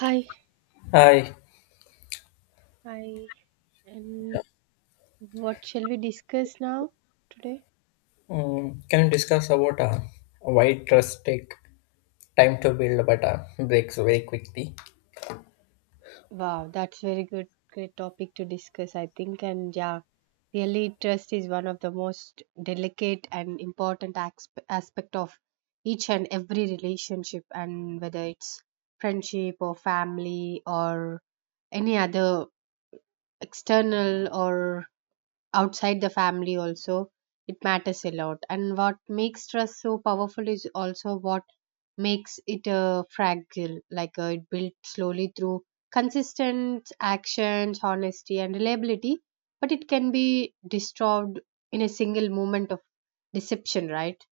Hi, Hi, hi, and what shall we discuss now today? Can you discuss about why trust take time to build but breaks very quickly? Wow, that's very good, great topic to discuss, I think. And yeah, really, trust is one of the most delicate and important aspect of each and every relationship, and whether it's friendship or family or any other external or outside the family also, it matters a lot. And what makes trust so powerful is also what makes it fragile. Like it built slowly through consistent actions, honesty and reliability, but it can be destroyed in a single moment of deception, right?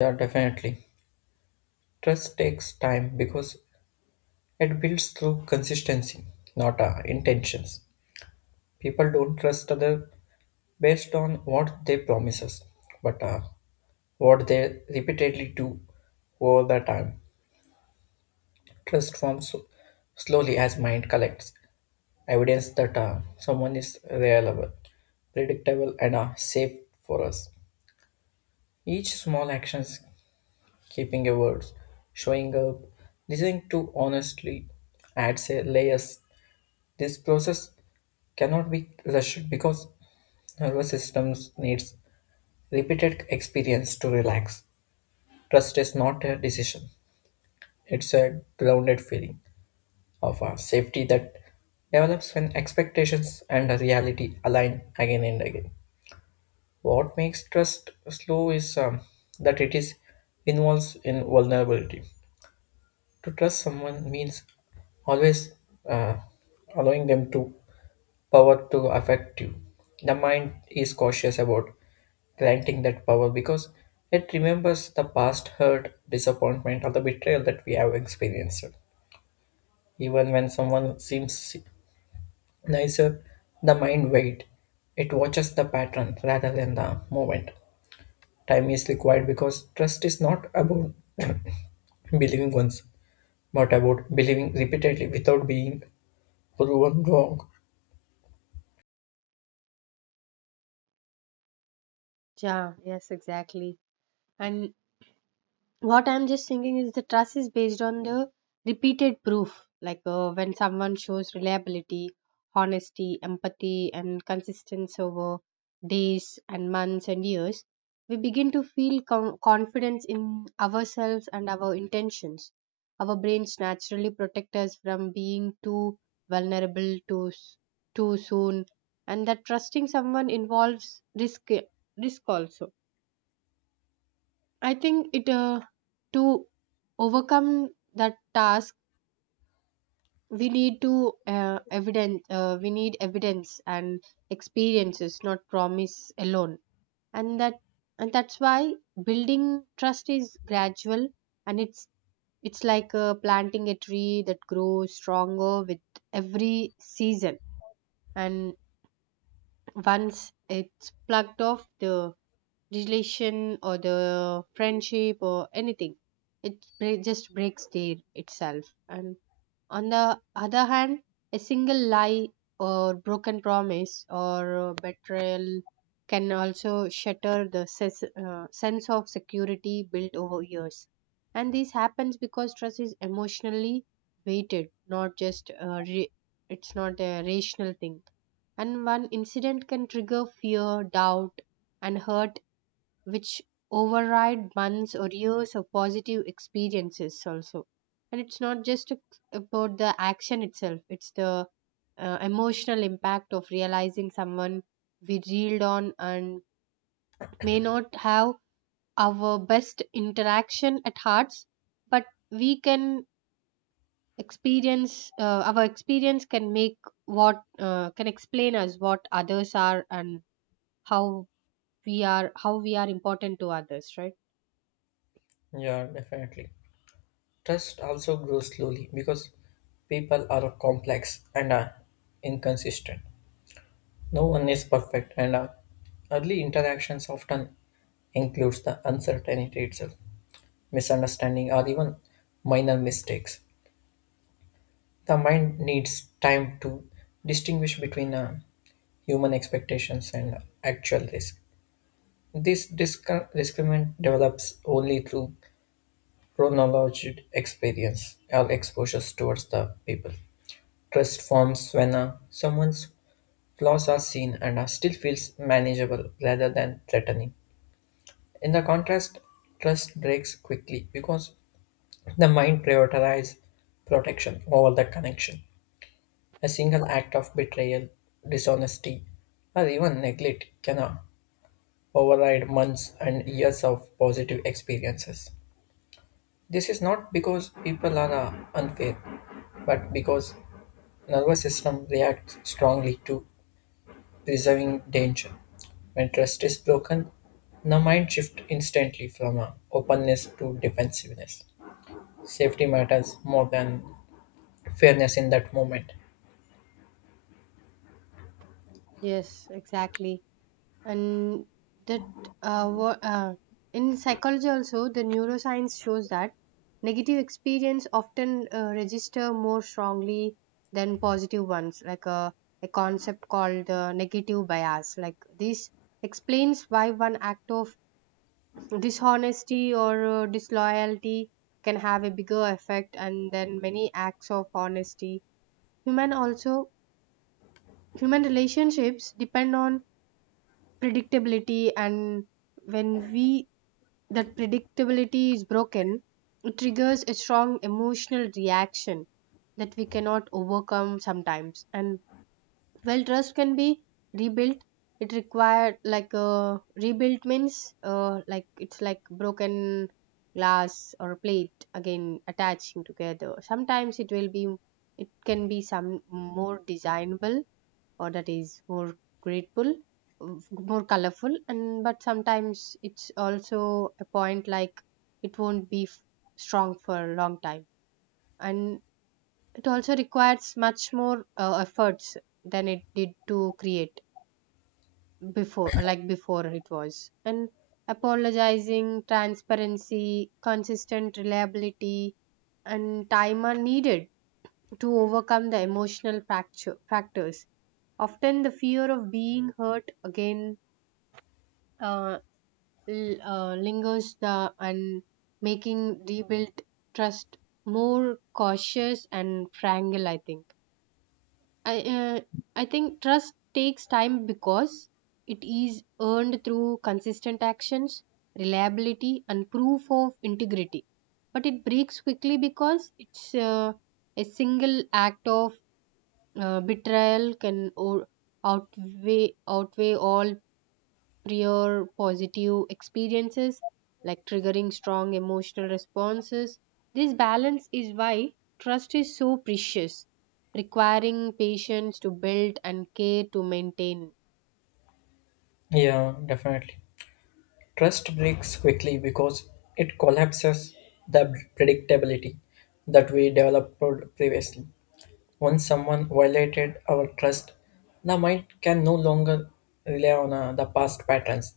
Yeah, definitely. Trust takes time because it builds through consistency, not intentions. People don't trust other based on what they promise us, but what they repeatedly do over the time. Trust forms slowly as mind collects evidence that someone is reliable, predictable, and safe for us. Each small actions, keeping your words, showing up, listening to honestly, adds a layers. This process cannot be rushed because nervous systems needs repeated experience to relax. Trust is not a decision; it's a grounded feeling of safety that develops when expectations and reality align again and again. What makes trust slow is that it is involves in vulnerability. To trust someone means always uh, allowing them to power to affect you. The mind is cautious about granting that power because it remembers the past hurt, disappointment, or the betrayal that we have experienced. Even when someone seems nicer, the mind waits. It watches the pattern rather than the moment. Time is required because trust is not about believing once, but about believing repeatedly without being proven wrong. Yeah, yes, exactly. And what I'm just thinking is the trust is based on the repeated proof, like, when someone shows reliability, honesty, empathy and consistency over days and months and years, we begin to feel confidence in ourselves and our intentions. Our brains naturally protect us from being too vulnerable, too soon, and that trusting someone involves risk. Risk also, I think it to overcome that task, we need to evidence we need evidence and experiences, not promise alone. And that and that's why building trust is gradual, and it's like, planting a tree that grows stronger with every season. And once it's plugged off, the relation or the friendship or anything, it just breaks there itself. And on the other hand, a single lie or broken promise or betrayal can also shatter the sense of security built over years. And this happens because trust is emotionally weighted, not just it's not a rational thing. And one incident can trigger fear, doubt and hurt, which override months or years of positive experiences also. And it's not just about the action itself, it's the emotional impact of realizing someone we reeled on and may not have our best interaction at hearts. But we can experience, our experience can make what can explain us what others are, and how we are, how we are important to others, right? Yeah, definitely. Trust also grows slowly because people are complex and are inconsistent. No one is perfect, and early interactions often includes the uncertainty itself, misunderstanding, or even minor mistakes. The mind needs time to distinguish between human expectations and actual risk. This discriminant develops only through chronological experience or exposures towards the people. Trust forms when someone's flaws are seen and still feels manageable rather than threatening. In the contrast, trust breaks quickly because the mind prioritizes protection over the connection. A single act of betrayal, dishonesty, or even neglect can override months and years of positive experiences. This is not because people are unfair, but because nervous system reacts strongly to preserving danger. When trust is broken, the mind shifts instantly from openness to defensiveness. Safety matters more than fairness in that moment. Yes, exactly. And that uh, wha- uh, in psychology also, the neuroscience shows that negative experience often register more strongly than positive ones, like a concept called the negative bias. Like, this explains why one act of dishonesty or disloyalty can have a bigger effect and then many acts of honesty. Human also Human relationships depend on predictability, and when we, that predictability is broken, it triggers a strong emotional reaction that we cannot overcome sometimes. And well, trust can be rebuilt, it required like a, rebuilt means, like it's like broken glass or plate again attaching together. Sometimes it will be, it can be some more designable or that is more grateful, more colorful. And but sometimes it's also a point like it won't be strong for a long time, and it also requires much more efforts than it did to create before, like before it was. And apologizing, transparency, consistent reliability and time are needed to overcome the emotional factors. Often, the fear of being hurt again uh, lingers the, and making rebuilt trust more cautious and fragile, I think. I uh, I think trust takes time because it is earned through consistent actions, reliability, and proof of integrity. But it breaks quickly because it's a single act of betrayal can outweigh all prior positive experiences, like triggering strong emotional responses. This balance is why trust is so precious, requiring patience to build and care to maintain. Yeah, definitely. Trust breaks quickly because it collapses the predictability that we developed previously. Once someone violated our trust, the mind can no longer rely on the past patterns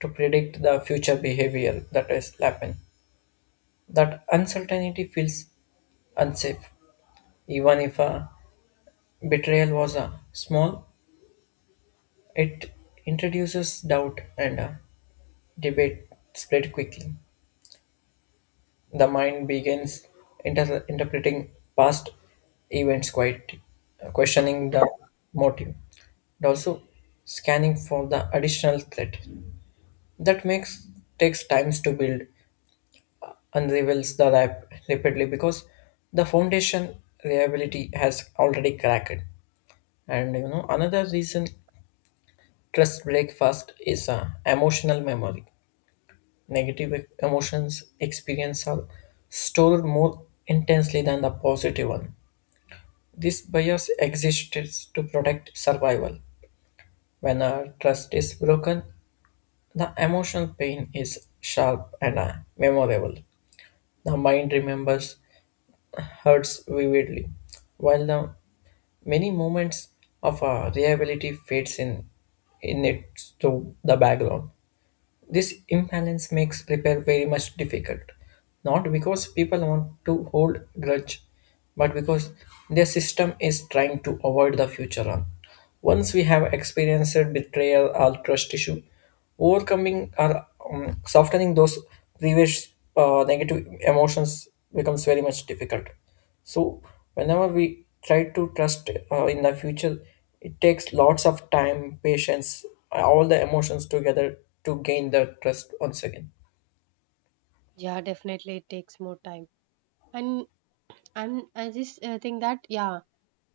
to predict the future behavior that is happen. That uncertainty feels unsafe. Even if a betrayal was small, it introduces doubt and debate spread quickly. The mind begins interpreting past events, quite questioning the motive, and also scanning for the additional threat. That makes takes times to build and reveals the rapidly because the foundation reliability has already cracked. And you know another reason trust break fast is emotional memory. Negative emotions experience are stored more intensely than the positive one. This bias exists to protect survival. When a trust is broken, the emotional pain is sharp and memorable. The mind remembers hurts vividly, while the many moments of reliability fades in it to the background. This imbalance makes repair very much difficult, not because people want to hold grudge, but because their system is trying to avoid the future harm. Once we have experienced betrayal or trust issue, overcoming or softening those previous negative emotions becomes very much difficult. So whenever we try to trust in the future, it takes lots of time, patience, all the emotions together to gain the trust once again. Yeah, definitely it takes more time. And and I just think that, yeah,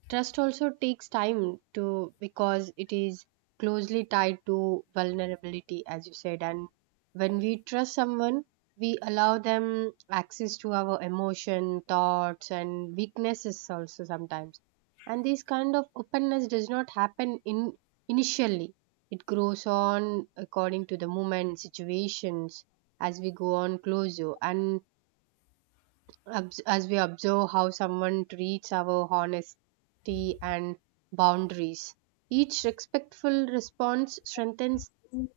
trust also takes time to because it is closely tied to vulnerability, as you said. And when we trust someone, we allow them access to our emotion, thoughts, and weaknesses also sometimes. And this kind of openness does not happen in initially. It grows on according to the moment, situations, as we go on closer. And as we observe how someone treats our honesty and boundaries. Each respectful response strengthens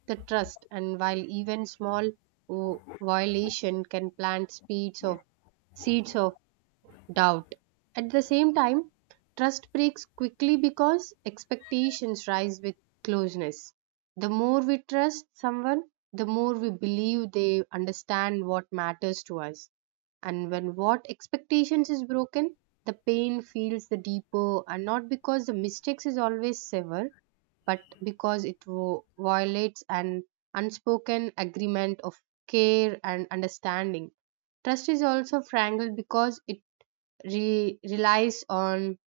the trust, and while even small violation can plant seeds of seeds of doubt. At the same time, trust breaks quickly because expectations rise with closeness. The more we trust someone, the more we believe they understand what matters to us. And when what expectations is broken, the pain feels the deeper, and not because the mistakes is always sever, but because it violates an unspoken agreement of care and understanding. Trust is also strangled because it relies on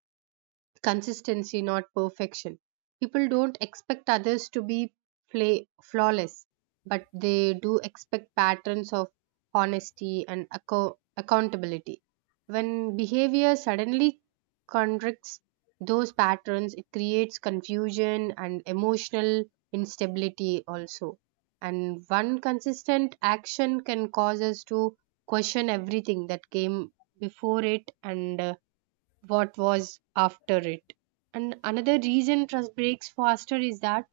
consistency, not perfection. People don't expect others to be play, flawless, but they do expect patterns of honesty and accountability. When behavior suddenly contradicts those patterns, it creates confusion and emotional instability also. And one consistent action can cause us to question everything that came before it and what was after it. And another reason trust breaks faster is that,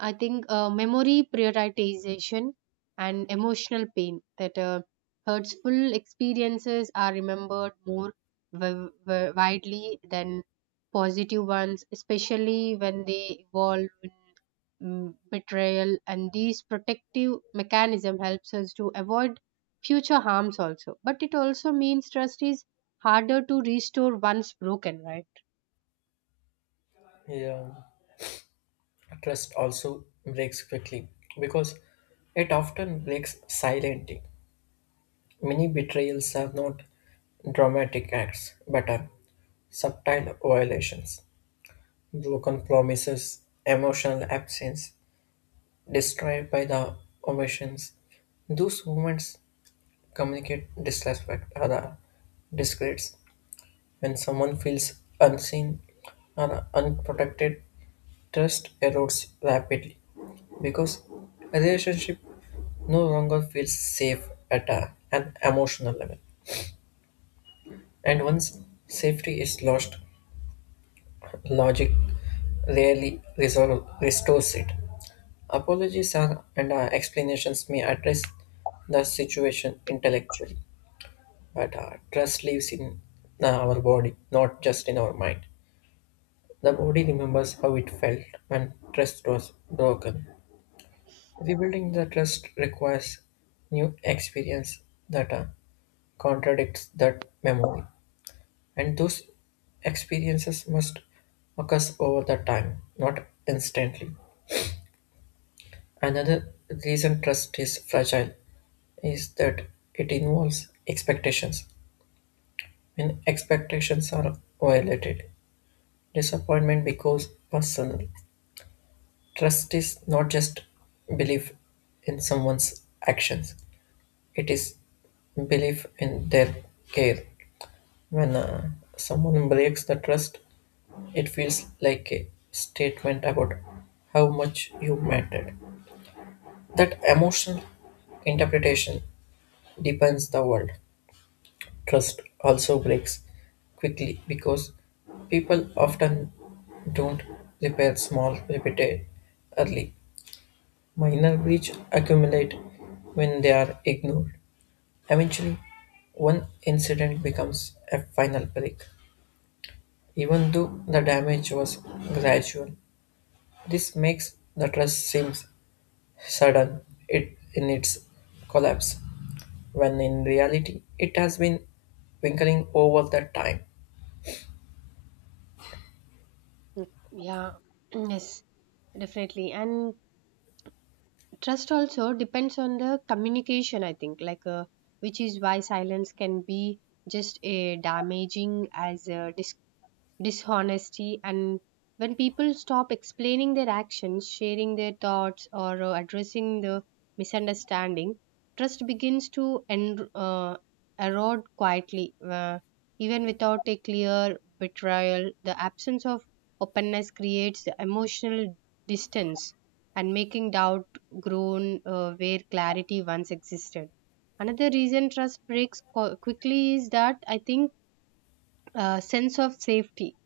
I think, memory prioritization and emotional pain, that hurtful experiences are remembered more widely than positive ones, especially when they evolve in betrayal. And these protective mechanism helps us to avoid future harms also. But it also means trust is harder to restore once broken, right? Yeah, trust also breaks quickly because it often breaks silently. Many betrayals are not dramatic acts but are subtle violations, broken promises, emotional absence, destroyed by the omissions. Those moments communicate disrespect or disgrace. When someone feels unseen or unprotected, trust erodes rapidly because a relationship no longer feels safe at an emotional level. And once safety is lost, logic rarely resolve, restores it. Apologies are, and explanations may address the situation intellectually, but trust lives in our body, not just in our mind. The body remembers how it felt when trust was broken. Rebuilding the trust requires new experience that contradicts that memory, and those experiences must occur over the time, not instantly. Another reason trust is fragile is that it involves expectations. When expectations are violated, disappointment becomes personal. Trust is not just belief in someone's actions, it is belief in their care. When someone breaks the trust, it feels like a statement about how much you mattered. That emotional interpretation deepens the world. Trust also breaks quickly because people often don't repair small repeated early minor breaches accumulate when they are ignored. Eventually, one incident becomes a final break, even though the damage was gradual. This makes the trust seems sudden it in its collapse, when in reality it has been winkling over the time. Mm, yeah. Yes, definitely. And trust also depends on the communication, I think. Like, which is why silence can be just a damaging as dishonesty. And when people stop explaining their actions, sharing their thoughts or addressing the misunderstanding, trust begins to erode quietly. uh, Even without a clear betrayal, the absence of openness creates the emotional distance, and making doubt grown where clarity once existed. Another reason trust breaks quickly is that, I think, sense of safety.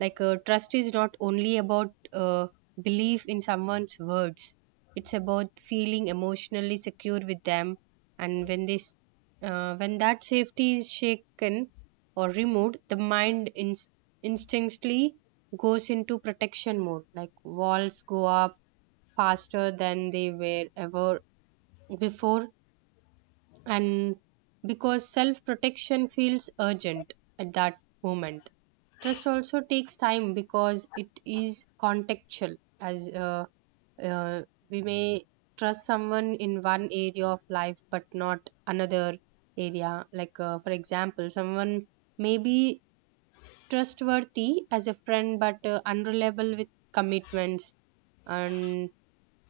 Like, trust is not only about belief in someone's words; it's about feeling emotionally secure with them. And when this, when that safety is shaken or removed, the mind instinctively goes into protection mode. Like, walls go up faster than they were ever before, and because self protection feels urgent at that moment. Trust also takes time because it is contextual, as uh, we may trust someone in one area of life but not another area. Like, for example, someone may be trustworthy as a friend but unreliable with commitments and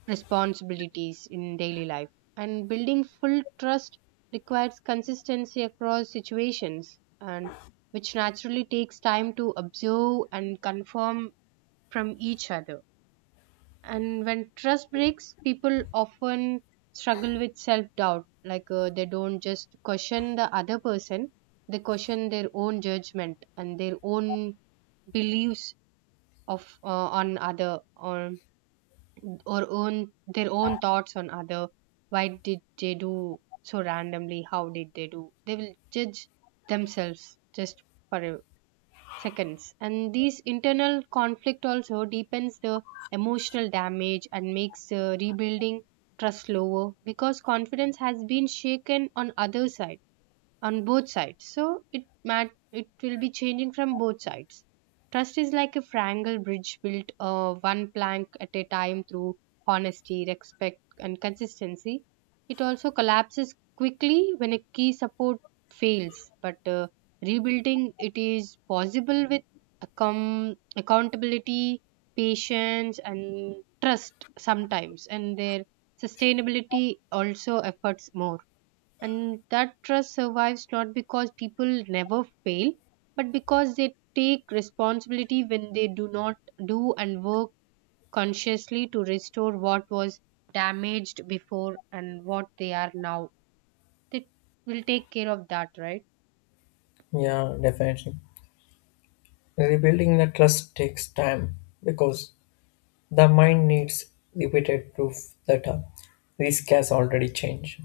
responsibilities in daily life. And building full trust requires consistency across situations, and which naturally takes time to observe and confirm from each other. And when trust breaks, people often struggle with self doubt. Like, they don't just question the other person, they question their own judgment and their own beliefs of on other, or own their own thoughts on other, why did they do so randomly, how did they do, they will judge themselves just for a seconds. And these internal conflict also deepens the emotional damage and makes rebuilding trust slower, because confidence has been shaken on other side, on both sides. So it it will be changing from both sides. Trust is like a triangle bridge built one plank at a time through honesty, respect, and consistency. It also collapses quickly when a key support fails, but rebuilding it is possible with accountability, patience, and trust sometimes, and their sustainability also efforts more. And that trust survives not because people never fail, but because they take responsibility when they do not do, and work consciously to restore what was damaged before and what they are now. They will take care of that, right? Yeah, definitely. Rebuilding the trust takes time because the mind needs repeated proof that a risk has already changed.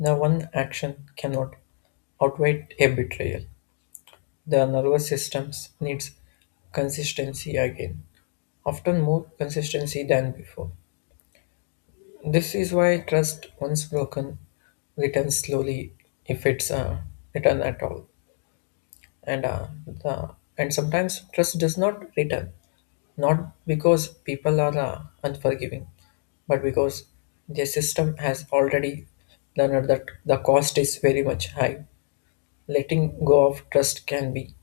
Now, one action cannot outweigh a betrayal. The nervous system needs consistency again, often more consistency than before. This is why trust, once broken, returns slowly if it's return at all. And uh, the, and sometimes trust does not return, not because people are unforgiving, but because their system has already learned that the cost is very much high. Letting go of trust can be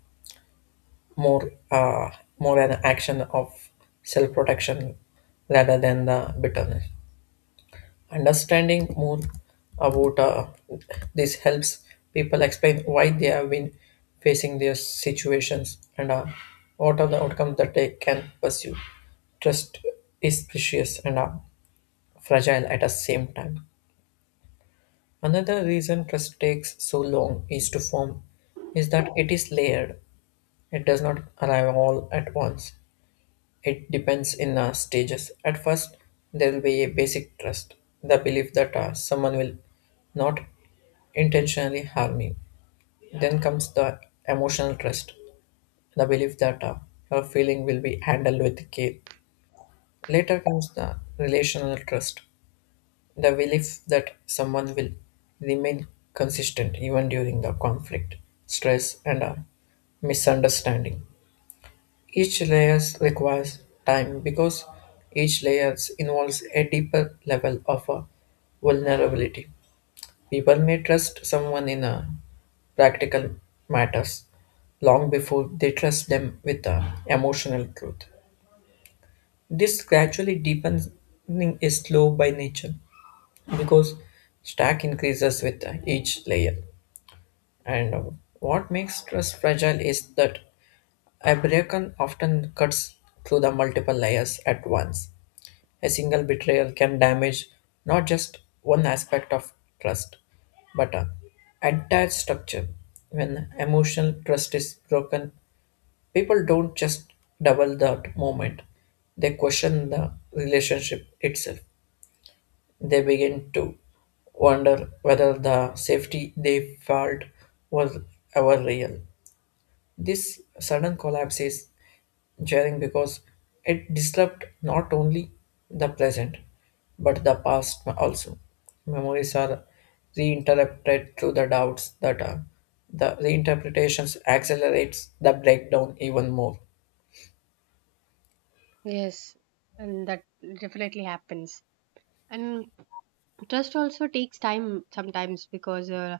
more uh, more an action of self-protection rather than the bitterness. Understanding more about this helps people explain why they have been facing their situations and what are the outcomes that they can pursue. Trust is precious and fragile at the same time. Another reason trust takes so long is to form is that it is layered. It does not arrive all at once. It depends in stages. At first, there will be a basic trust, the belief that someone will not intentionally harm you. Then comes the emotional trust, the belief that your feeling will be handled with care. Later comes the relational trust, the belief that someone will remain consistent even during the conflict, stress, and misunderstanding. Each layers requires time because each layers involves a deeper level of vulnerability. People may trust someone in practical matters long before they trust them with emotional truth. This gradually deepening is slow by nature because stack increases with each layer. And what makes trust fragile is that a beacon often cuts through the multiple layers at once. A single betrayal can damage not just one aspect of trust, but an entire structure. When emotional trust is broken, people don't just double that moment, they question the relationship itself. They begin to wonder whether the safety they felt was ever real. This sudden collapse is jarring because it disrupts not only the present but the past also. Memories are reinterpreted through the doubts that the reinterpretations accelerates the breakdown even more. Yes, and that definitely happens. And trust also takes time sometimes because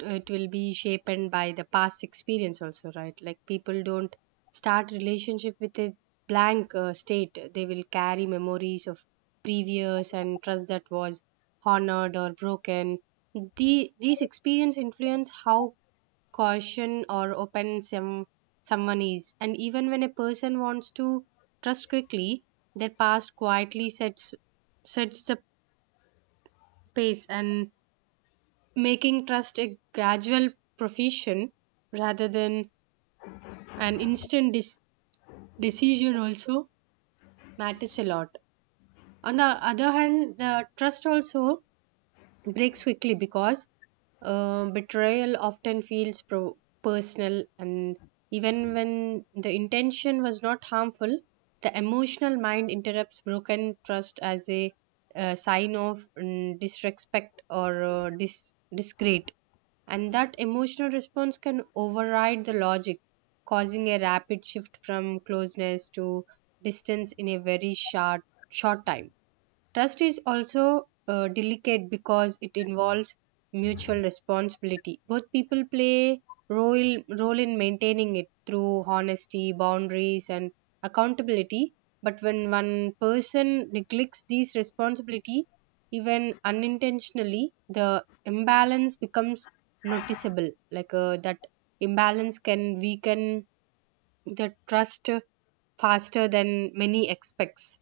it will be shaped by the past experience also, right? Like, people don't start relationship with a blank state. They will carry memories of previous and trust that was honored or broken. The, these experience influence how caution or open some, someone is. And even when a person wants to trust quickly, their past quietly sets the pace, and making trust a gradual profession rather than an instant decision, also matters a lot. On the other hand, the trust also breaks quickly because betrayal often feels personal. And even when the intention was not harmful, the emotional mind interrupts broken trust as a sign of disrespect or discreet. And that emotional response can override the logic, causing a rapid shift from closeness to distance in a very short time. Trust is also delicate because it involves mutual responsibility. Both people play role in maintaining it through honesty, boundaries, and accountability. But when one person neglects these responsibility, even unintentionally, the imbalance becomes noticeable. Like, that imbalance can weaken the trust faster than many expects.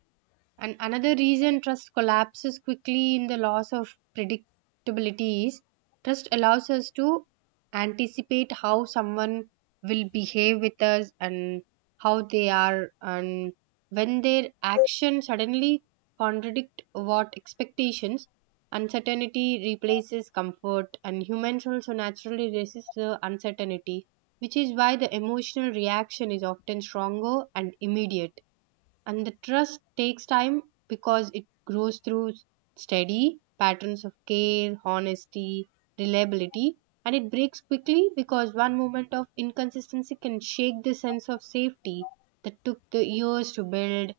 And another reason trust collapses quickly in the loss of predictability is trust allows us to anticipate how someone will behave with us, and how they are. And when their actions suddenly contradict what expectations, uncertainty replaces comfort, and humans also naturally resist the uncertainty, which is why the emotional reaction is often stronger and immediate. And the trust takes time because it grows through steady patterns of care, honesty, reliability, and it breaks quickly because one moment of inconsistency can shake the sense of safety that took the years to build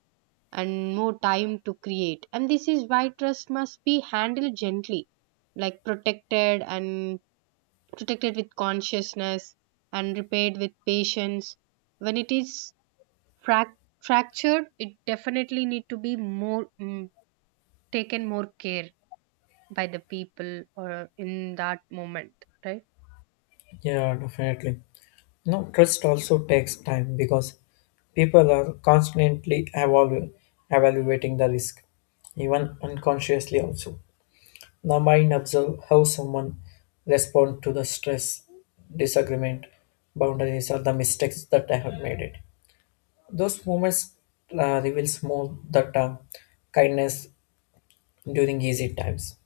and more time to create. And this is why trust must be handled gently, like protected and protected with consciousness, and repaired with patience. When it is frac- fractured, it definitely need to be more, taken more care by the people or in that moment, right? Yeah, definitely. No, trust also takes time because people are constantly evaluating the risk, even unconsciously also. The mind observes how someone responds to the stress, disagreement, boundaries, or the mistakes that I have made it. Those moments reveals more that kindness during easy times.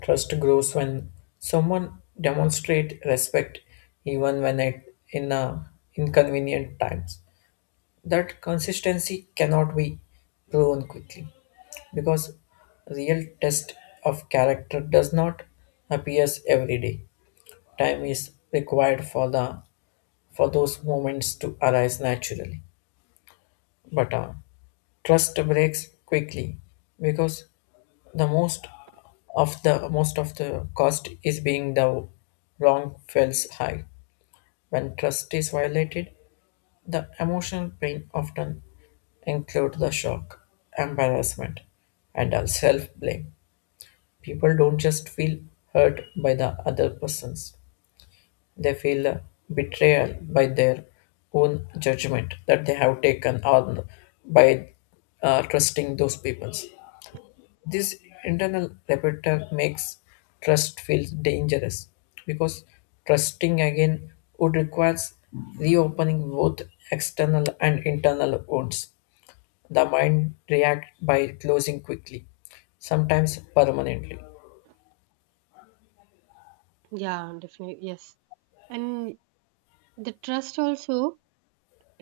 Trust grows when someone demonstrate respect, even when it in inconvenient times. That consistency cannot be proven quickly because real test of character does not appears every day. Time is required for the for those moments to arise naturally, but trust breaks quickly because the most of the cost is being the wrong feels high. When trust is violated, the emotional pain often include the shock, embarrassment, and self blame. People don't just feel hurt by the other persons. They feel betrayal by their own judgment that they have taken on by trusting those peoples. This internal repertoire makes trust feel dangerous because trusting again would requires reopening both external and internal wounds. The mind reacts by closing quickly, sometimes permanently. Yeah, definitely. Yes. And the trust also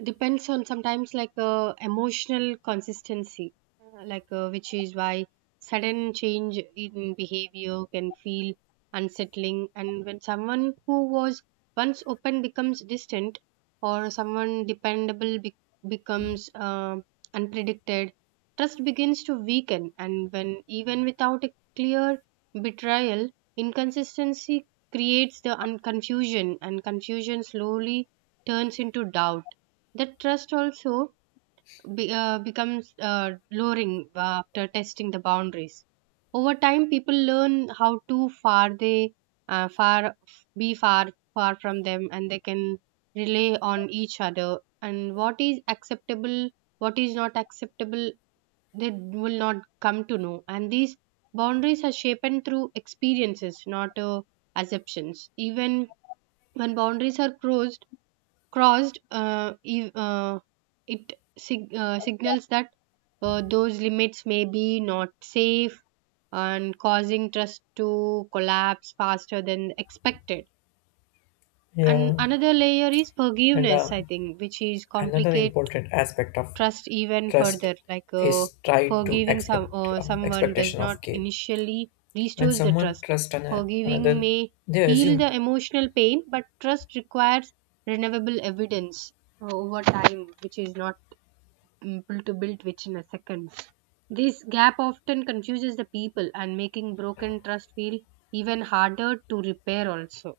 depends on sometimes like, emotional consistency. Like, which is why sudden change in behavior can feel unsettling. And when someone who was once open becomes distant, or someone dependable becomes unpredicted, trust begins to weaken. And when even without a clear betrayal, inconsistency creates the confusion, and confusion slowly turns into doubt. That trust also becomes lowering after testing the boundaries. Over time, people learn how to far they far be far far from them, and they can rely on each other. And what is acceptable, what is not acceptable, they will not come to know. And these boundaries are shaped through experiences, not assumptions. Even when boundaries are crossed, it signals that those limits may be not safe, and causing trust to collapse faster than expected. Yeah, And another layer is and forgiveness, I think, which is another complicate important aspect of trust even trust further. Like, is tied to forgiving expect someone does expectation not of care. initially When restores the someone trust. trusts Forgiving another, may they heal the assume emotional pain, but trust requires renewable evidence over time, which is not able to build within a second. This gap often confuses the people, and making broken trust feel even harder to repair also.